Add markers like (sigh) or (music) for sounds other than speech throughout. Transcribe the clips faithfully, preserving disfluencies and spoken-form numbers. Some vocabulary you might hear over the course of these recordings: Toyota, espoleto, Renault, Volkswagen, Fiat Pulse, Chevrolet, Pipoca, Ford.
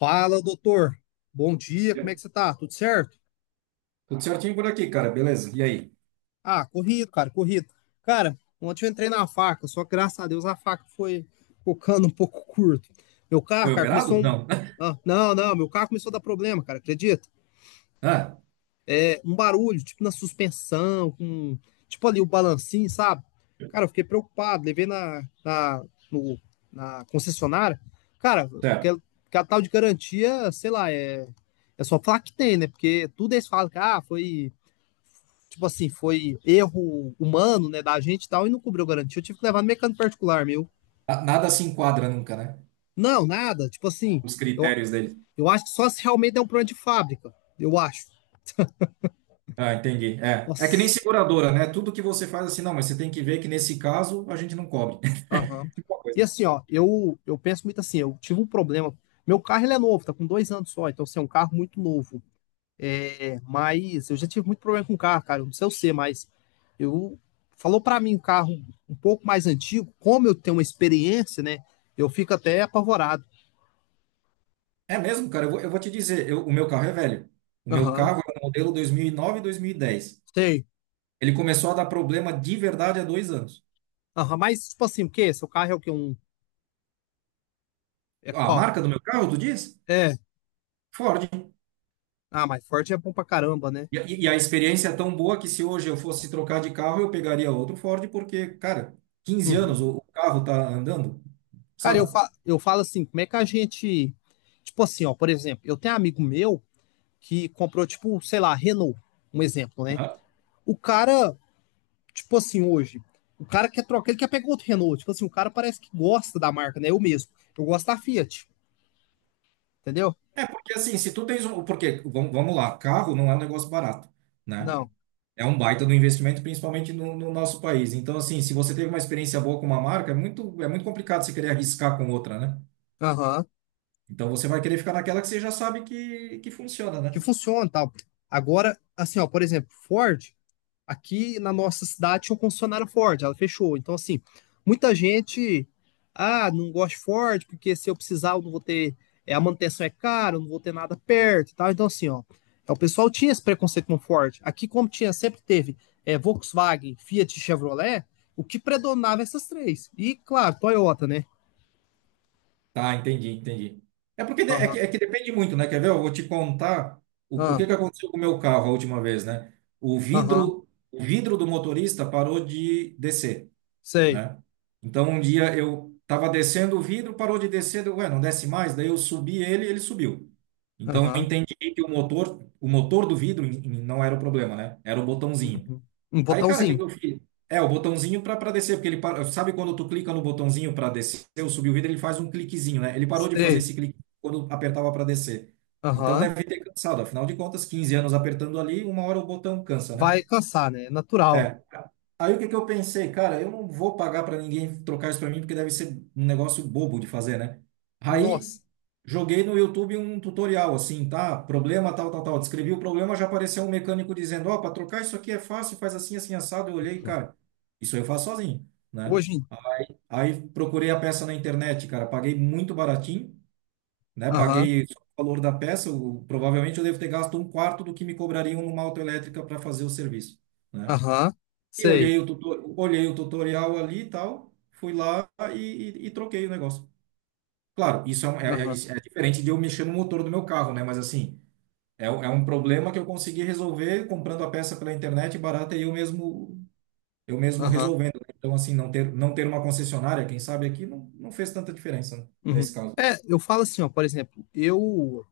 Fala, doutor. Bom dia, como é que você tá? Tudo certo? Tudo certinho por aqui, cara, beleza. E aí? Ah, corrido, cara, corrido. Cara, ontem eu entrei na faca, só que graças a Deus a faca foi focando um pouco curto. Meu carro, Foi cara, operado? começou um. Não. (laughs) Ah, não, não, meu carro começou a dar problema, cara, acredita? Ah, É, um barulho, tipo na suspensão, com. Tipo ali o balancinho, sabe? Cara, eu fiquei preocupado, levei na, na, no- na concessionária. Cara, certo. aquela, aquela tal de garantia, sei lá, é. É só falar que tem, né? Porque tudo eles falam que ah, foi tipo assim, foi erro humano, né, da gente e tal, e não cobriu garantia. Eu tive que levar no mecânico particular meu. Ah, nada se enquadra nunca, né? Não, nada. Tipo assim, Os eu, critérios dele. eu acho que só se realmente é um problema de fábrica. Eu acho. Ah, entendi. É. É que nem Nossa. seguradora, né? Tudo que você faz assim, não, mas você tem que ver que nesse caso a gente não cobre. Aham. (laughs) Uma E coisa. assim, ó, eu, eu penso muito assim, eu tive um problema. Meu carro ele é novo, tá com dois anos só, então assim, é um carro muito novo. É, mas eu já tive muito problema com o carro, cara. Eu não sei o ser, mas eu falou pra mim um carro um pouco mais antigo, como eu tenho uma experiência, né? Eu fico até apavorado. É mesmo, cara, eu vou, eu vou te dizer, eu- o meu carro é velho. O meu Aham. carro é um modelo dois mil e nove e dois mil e dez. Sei. Ele começou a dar problema de verdade há dois anos. Aham, mas, tipo assim, o quê? Seu carro é o quê? Um... É A qual? marca do meu carro, tu diz? É. Ford. Ah, mas Ford é bom pra caramba, né? E, e e a experiência é tão boa que, se hoje eu fosse trocar de carro, eu pegaria outro Ford, porque, cara, quinze anos Uhum. o, o carro tá andando, Cara, eu, sabe? fa... eu falo assim, como é que a gente. Tipo assim, ó, por exemplo, eu tenho um amigo meu que comprou, tipo, sei lá, Renault, um exemplo, né? Aham. O cara, tipo assim, hoje, o cara quer trocar, ele quer pegar outro Renault. Tipo assim, o cara parece que gosta da marca, né? Eu mesmo. Eu gosto da Fiat, entendeu? Porque assim, se tu tens um. Porque, vamos, vamos lá, carro não é um negócio barato, né? Não. É um baita do investimento, principalmente no, no nosso país. Então, assim, se você teve uma experiência boa com uma marca, é muito, é muito complicado você querer arriscar com outra, né? Aham. Então, você vai querer ficar naquela que você já sabe que, que funciona, Que né? funciona e tal. Agora, assim, ó, por exemplo, Ford. Aqui na nossa cidade tinha um concessionário Ford, ela fechou. Então, assim, muita gente, ah, não gosto de Ford, porque se eu precisar, eu não vou ter, é, a manutenção é cara, eu não vou ter nada perto e tal. Então, assim, ó, é, o pessoal tinha esse preconceito com Ford. Aqui, como tinha, sempre teve é, Volkswagen, Fiat e Chevrolet, o que predominava essas três. E, claro, Toyota, né? Tá, entendi, entendi. É porque de- é que, Aham, é que depende muito, né? Quer ver? Eu vou te contar o, o que aham, que aconteceu com o meu carro a última vez, né? O aham, vidro, o vidro do motorista parou de descer, sei, né? Então um dia eu tava descendo o vidro, parou de descer, deu, ué, não desce mais, daí eu subi ele, ele subiu. Então eu aham, entendi que o motor, o motor do vidro em- em- não era o problema, né? Era o botãozinho. uhum. Um Aí, cara, o que botãozinho, que eu fiz? É, o botãozinho para para descer, porque ele para- sabe quando tu clica no botãozinho para descer ou subir o vidro, ele faz um cliquezinho, né? Ele parou de fazer sei, esse clique quando apertava para descer. Então aham. deve ter cansado, afinal de contas, quinze anos apertando ali, uma hora o botão cansa, né? Vai cansar, né? É natural. É. Aí o que que eu pensei, cara, eu não vou pagar para ninguém trocar isso para mim porque deve ser um negócio bobo de fazer, né? Aí Nossa. joguei no YouTube um tutorial assim, tá? Problema tal, tal, tal. Descrevi o problema, já apareceu um mecânico dizendo, ó, para trocar isso aqui é fácil, faz assim, assim, assado. Eu olhei, cara, isso eu faço sozinho, né? Hoje em... Aí procurei a peça na internet, cara, paguei muito baratinho, né? Aham, Paguei só o valor da peça, o- provavelmente eu devo ter gasto um quarto do que me cobrariam numa autoelétrica para fazer o serviço. Né? aham, E sei. olhei o tuto- olhei o tutorial ali e tal, fui lá e, e- e troquei o negócio. Claro, isso é, um- é- é- Aham, isso é diferente de eu mexer no motor do meu carro, né? Mas assim, é, um- é um problema que eu consegui resolver comprando a peça pela internet barata e eu mesmo, eu mesmo aham. resolvendo. Né? Então, assim, não ter, não ter uma concessionária, quem sabe aqui, não, não fez tanta diferença, né? Uhum. Nesse caso. É, eu falo assim, ó, por exemplo, eu...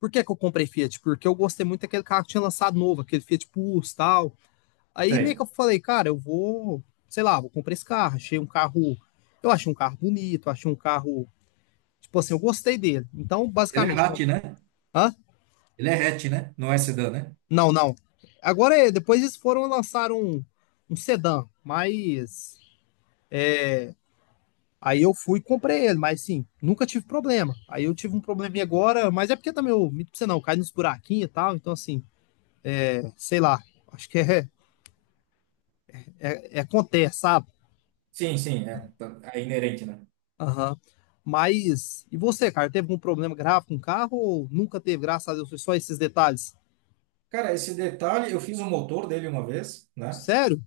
Por que que eu comprei Fiat? Porque eu gostei muito daquele carro que tinha lançado novo, aquele Fiat Pulse tal. Aí meio que Sei. eu falei, cara, eu vou, sei lá, vou comprar esse carro. Achei um carro... Eu achei um carro bonito, achei um carro... Tipo assim, eu gostei dele. Então, Ele é basicamente... Com... hatch, né? Hã? Ele é hatch, né? Não é sedã, né? Não, não. Agora, é, depois eles foram lançar um, um sedã, mas... Aí eu fui e comprei ele, mas sim, nunca tive problema. Aí eu tive um probleminha agora, mas é porque também eu, minto pra você não, cai nos buraquinhos e tal, então assim, é, sei lá, acho que é, é, é acontece, sabe? Sim, sim, é, tá- é inerente, né? Aham. Mas, e você, cara, teve algum problema grave com o carro ou nunca teve, graças a Deus, foi só esses detalhes? Cara, esse detalhe, eu fiz o motor dele uma vez, né? Sério?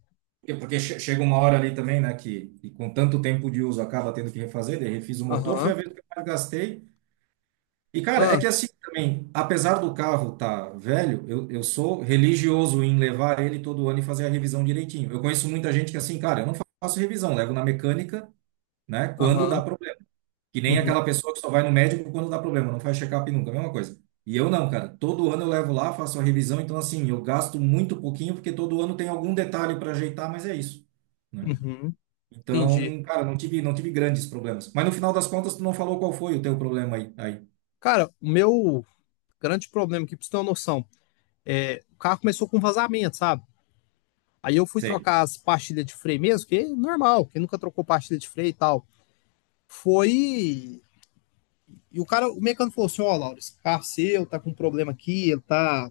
É. Porque che- chega uma hora ali também, né, que, que com tanto tempo de uso acaba tendo que refazer, daí refiz o motor, foi a Aham, vez que eu mais gastei. E, cara, é ah, que assim também, apesar do carro tá velho, eu, eu sou religioso em levar ele todo ano e fazer a revisão direitinho. Eu conheço muita gente que assim, cara, eu não faço revisão, levo na mecânica, né, quando dá aham, problema. Que nem uhum, aquela pessoa que só vai no médico quando dá problema, não faz check-up nunca, a mesma coisa. E eu não, cara, todo ano eu levo lá, faço a revisão, então assim, eu gasto muito pouquinho, porque todo ano tem algum detalhe para ajeitar, mas é isso, né? uhum, entendi. Então, cara, não tive, não tive grandes problemas. Mas no final das contas, tu não falou qual foi o teu problema aí. aí. Cara, o meu grande problema aqui, pra você ter uma noção, é, o carro começou com vazamento, sabe? Aí eu fui Sei. trocar as pastilhas de freio mesmo, que é normal, quem nunca trocou pastilha de freio e tal. Foi. E o cara, o mecânico falou assim: Ó, Laura, esse carro seu tá com um problema aqui, ele tá,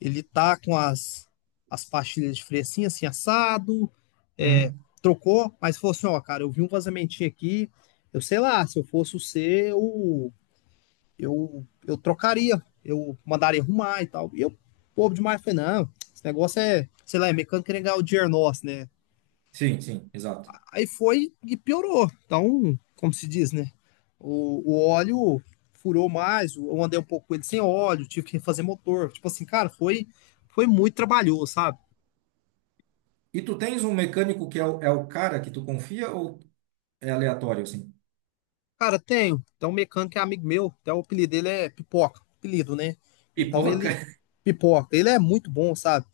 ele tá com as, as pastilhas de freio assim, assim, assado. É, Uhum. trocou, mas falou assim: Ó, cara, eu vi um vazamentinho aqui. Eu sei lá, se eu fosse o C, eu, eu, eu trocaria, eu mandaria arrumar e tal. E eu, povo demais, falei: Não, esse negócio é, sei lá, é mecânico querendo ganhar o dinheiro nosso, né? Sim, sim, exato. Aí foi e piorou. Então, como se diz, né? O, o óleo furou mais, eu andei um pouco com ele sem óleo, tive que refazer motor. Tipo assim, cara, foi, foi muito trabalhoso, sabe? E tu tens um mecânico que é o, é o cara que tu confia ou é aleatório, assim? Cara, tenho. Então, um mecânico é amigo meu, até o apelido dele é Pipoca, apelido, né? Então, Pipoca. ele, (laughs) Pipoca, ele é muito bom, sabe?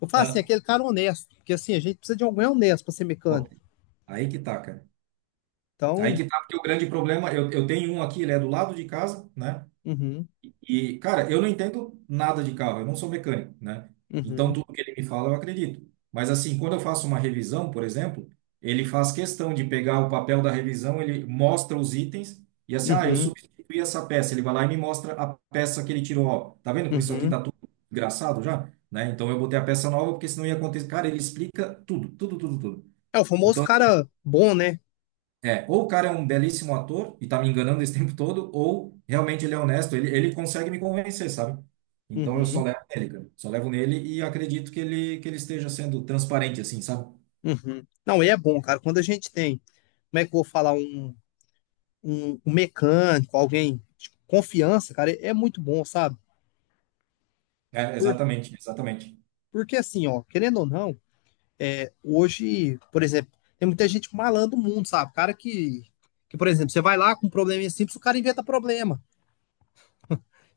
Eu falo assim, Ah, aquele cara honesto, porque assim, a gente precisa de alguém honesto pra ser pô, mecânico. aí que tá, cara. Aí Então, que tá, porque o grande problema, eu, eu tenho um aqui, ele é do lado de casa, né? uhum, E, cara, eu não entendo nada de carro, eu não sou mecânico, né? Então, uhum, tudo que ele me fala, eu acredito. Mas, assim, quando eu faço uma revisão, por exemplo, ele faz questão de pegar o papel da revisão, ele mostra os itens e, assim, ah, eu uhum, substituí essa peça. Ele vai lá e me mostra a peça que ele tirou. Ó, tá vendo como isso aqui uhum. tá tudo engraçado já? Né? Então, eu botei a peça nova porque senão ia acontecer. Cara, ele explica tudo, tudo, tudo, tudo. É o famoso Então, assim, cara bom, né? é, ou o cara é um belíssimo ator e tá me enganando esse (laughs) tempo todo, ou realmente ele é honesto, ele, ele consegue me convencer, sabe? Então eu só Uhum. levo nele, cara. Só levo nele e acredito que ele, que ele esteja sendo transparente, assim, sabe? Uhum. Não, e é bom, cara. Quando a gente tem, como é que eu vou falar, um, um, um mecânico, alguém de confiança, cara, é é muito bom, sabe? É, Por, exatamente, exatamente. Porque assim, ó, querendo ou não, hoje, por exemplo, tem muita gente malandro no mundo, sabe? Cara que, que, por exemplo, você vai lá com um probleminha simples, o cara inventa problema.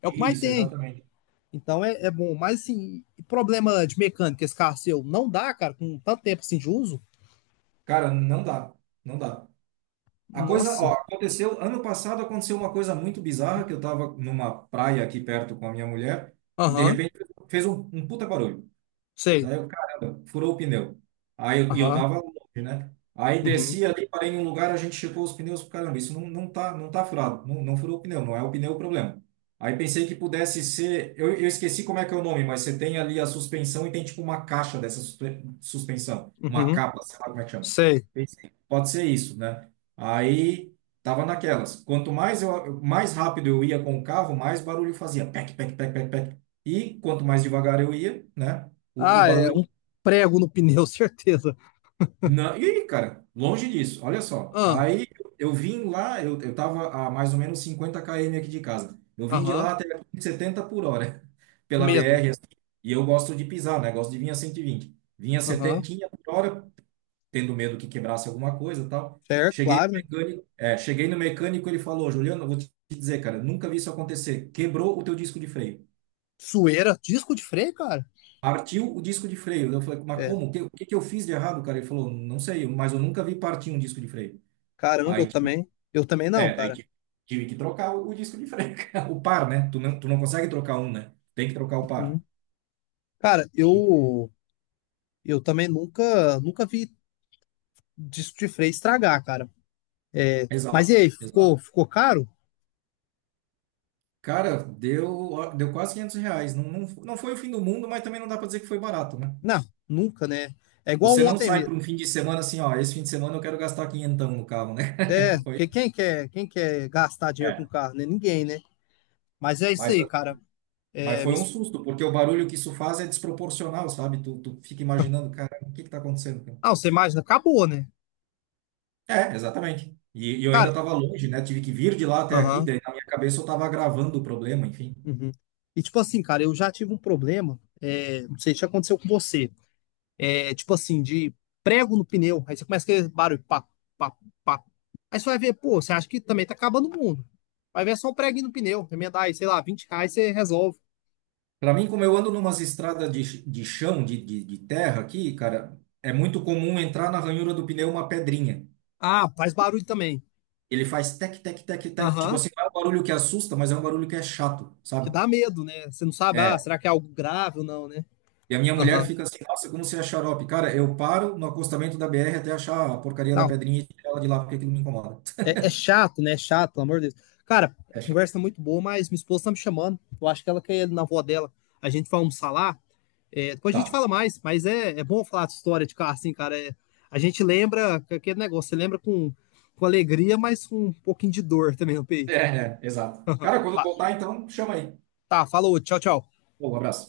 É o que mais Isso, tem. exatamente. Então é, é bom. Mas assim, e problema de mecânica, esse carro seu, não dá, cara, com tanto tempo assim de uso? Cara, não dá, não dá. A coisa, ó, Nossa. aconteceu, ano passado aconteceu uma coisa muito bizarra, que eu tava numa praia aqui perto com a minha mulher, e de Aham, repente fez um, um puta barulho. sei. Daí eu, caramba, furou o pneu. Aí eu, e eu Aham, tava longe, né? Aí uhum, desci ali, parei num lugar, a gente checou os pneus, caramba, isso não, não tá, não tá furado, não, não furou o pneu, não é o pneu o problema. Aí pensei que pudesse ser, eu, eu esqueci como é que é o nome, mas você tem ali a suspensão e tem tipo uma caixa dessa suspe- suspensão, uma uhum, capa, sei lá como é que chama. sei. Pensei, pode ser isso, né? Aí tava naquelas. Quanto mais eu, mais rápido eu ia com o carro, mais barulho fazia, pec, pec, pec, pec, pec. E quanto mais devagar eu ia, né? O, o Ah, é barulho. um prego no pneu, (laughs) certeza. Não, e aí, cara, longe disso, olha só. Ah, Aí eu vim lá, eu, eu tava a mais ou menos cinquenta quilômetros aqui de casa. Eu vim de aham, lá até aqui em setenta por hora, (laughs) o pela medo. B R, assim. E eu gosto de pisar, né? Gosto de vir a cento e vinte. Vinha setenta Aham, por hora, tendo medo que quebrasse alguma coisa e tal. certo, Cheguei no claro, né? mecânico, é, cheguei no mecânico, ele falou, Juliano, eu vou te dizer, cara, nunca vi isso acontecer. Quebrou o teu disco de freio. Sueira, disco de freio, cara. Partiu o disco de freio. Eu falei, mas É, como? O que, o que que eu fiz de errado, cara? Ele falou, não sei, mas eu nunca vi partir um disco de freio. caramba, eu Aí, tive- também. Eu também não, é, daí cara. tive, tive que trocar o, o disco de freio, (laughs) cara. O par, né? Tu não, tu não consegue trocar um, né? Tem que trocar o par. Uhum. Cara, eu eu também nunca nunca vi disco de freio estragar, cara. É, mas e Exato, aí, ficou exato. ficou caro? Cara, deu, ó, deu quase quinhentos reais. Não, não, não foi o fim do mundo, mas também não dá pra dizer que foi barato, né? Não, nunca, né? É igual Você não ontem sai para mesmo. um fim de semana assim, ó, esse fim de semana eu quero gastar quinhentão no carro, É, né? (laughs) Foi, que quem quer quem quer gastar dinheiro com é. carro, né? Ninguém, né? Mas é isso Mas aí, cara. Mas É, me... foi um susto, porque o barulho que isso faz é desproporcional, sabe? Tu, tu fica imaginando, cara, o que que tá acontecendo, cara? Ah, você imagina, acabou, né? É, exatamente. E, e eu ainda Cara, estava longe, né? Tive que vir de lá até aqui, aham. daí na minha cabeça eu estava agravando o problema, enfim. Uhum. E tipo assim, cara, eu já tive um problema, é, não sei se já aconteceu com você, é tipo assim, de prego no pneu, aí você começa aquele barulho, pá, pá, pá. Aí você vai ver, pô, você acha que também tá acabando o mundo. Vai ver é só um preguinho no pneu, remendar aí, sei lá, vinte reais você resolve. Para mim, como eu ando numas estradas de, ch- de chão, de, de, de terra aqui, cara, é muito comum entrar na ranhura do pneu uma pedrinha. Ah, faz barulho também. Ele faz tec, tec, tec, tec. Tipo Aham, assim, não é um barulho que assusta, mas é um barulho que é chato, que sabe? dá medo, né? Você não sabe, ah, É. será que é algo grave ou não, né? E a minha mulher Aham. fica assim, nossa, como você é xarope. Cara, eu paro no acostamento da B R até achar a porcaria da Não, pedrinha e tirar ela de lá, porque aquilo me incomoda. é, (laughs) é chato, né? É chato, pelo amor de Deus. Cara, a É chato. conversa é muito boa, mas minha esposa tá me chamando, eu acho que ela quer ir na avó dela. A gente vai almoçar lá. É, depois a gente Tá. fala mais, mas é, é bom falar de história de carro, assim, cara. É, a gente lembra aquele negócio, você lembra com, com alegria, mas com um pouquinho de dor também no É, peito. é, exato. Cara, quando voltar, então, chama aí. Tá, falou, tchau, tchau. Pô, um abraço.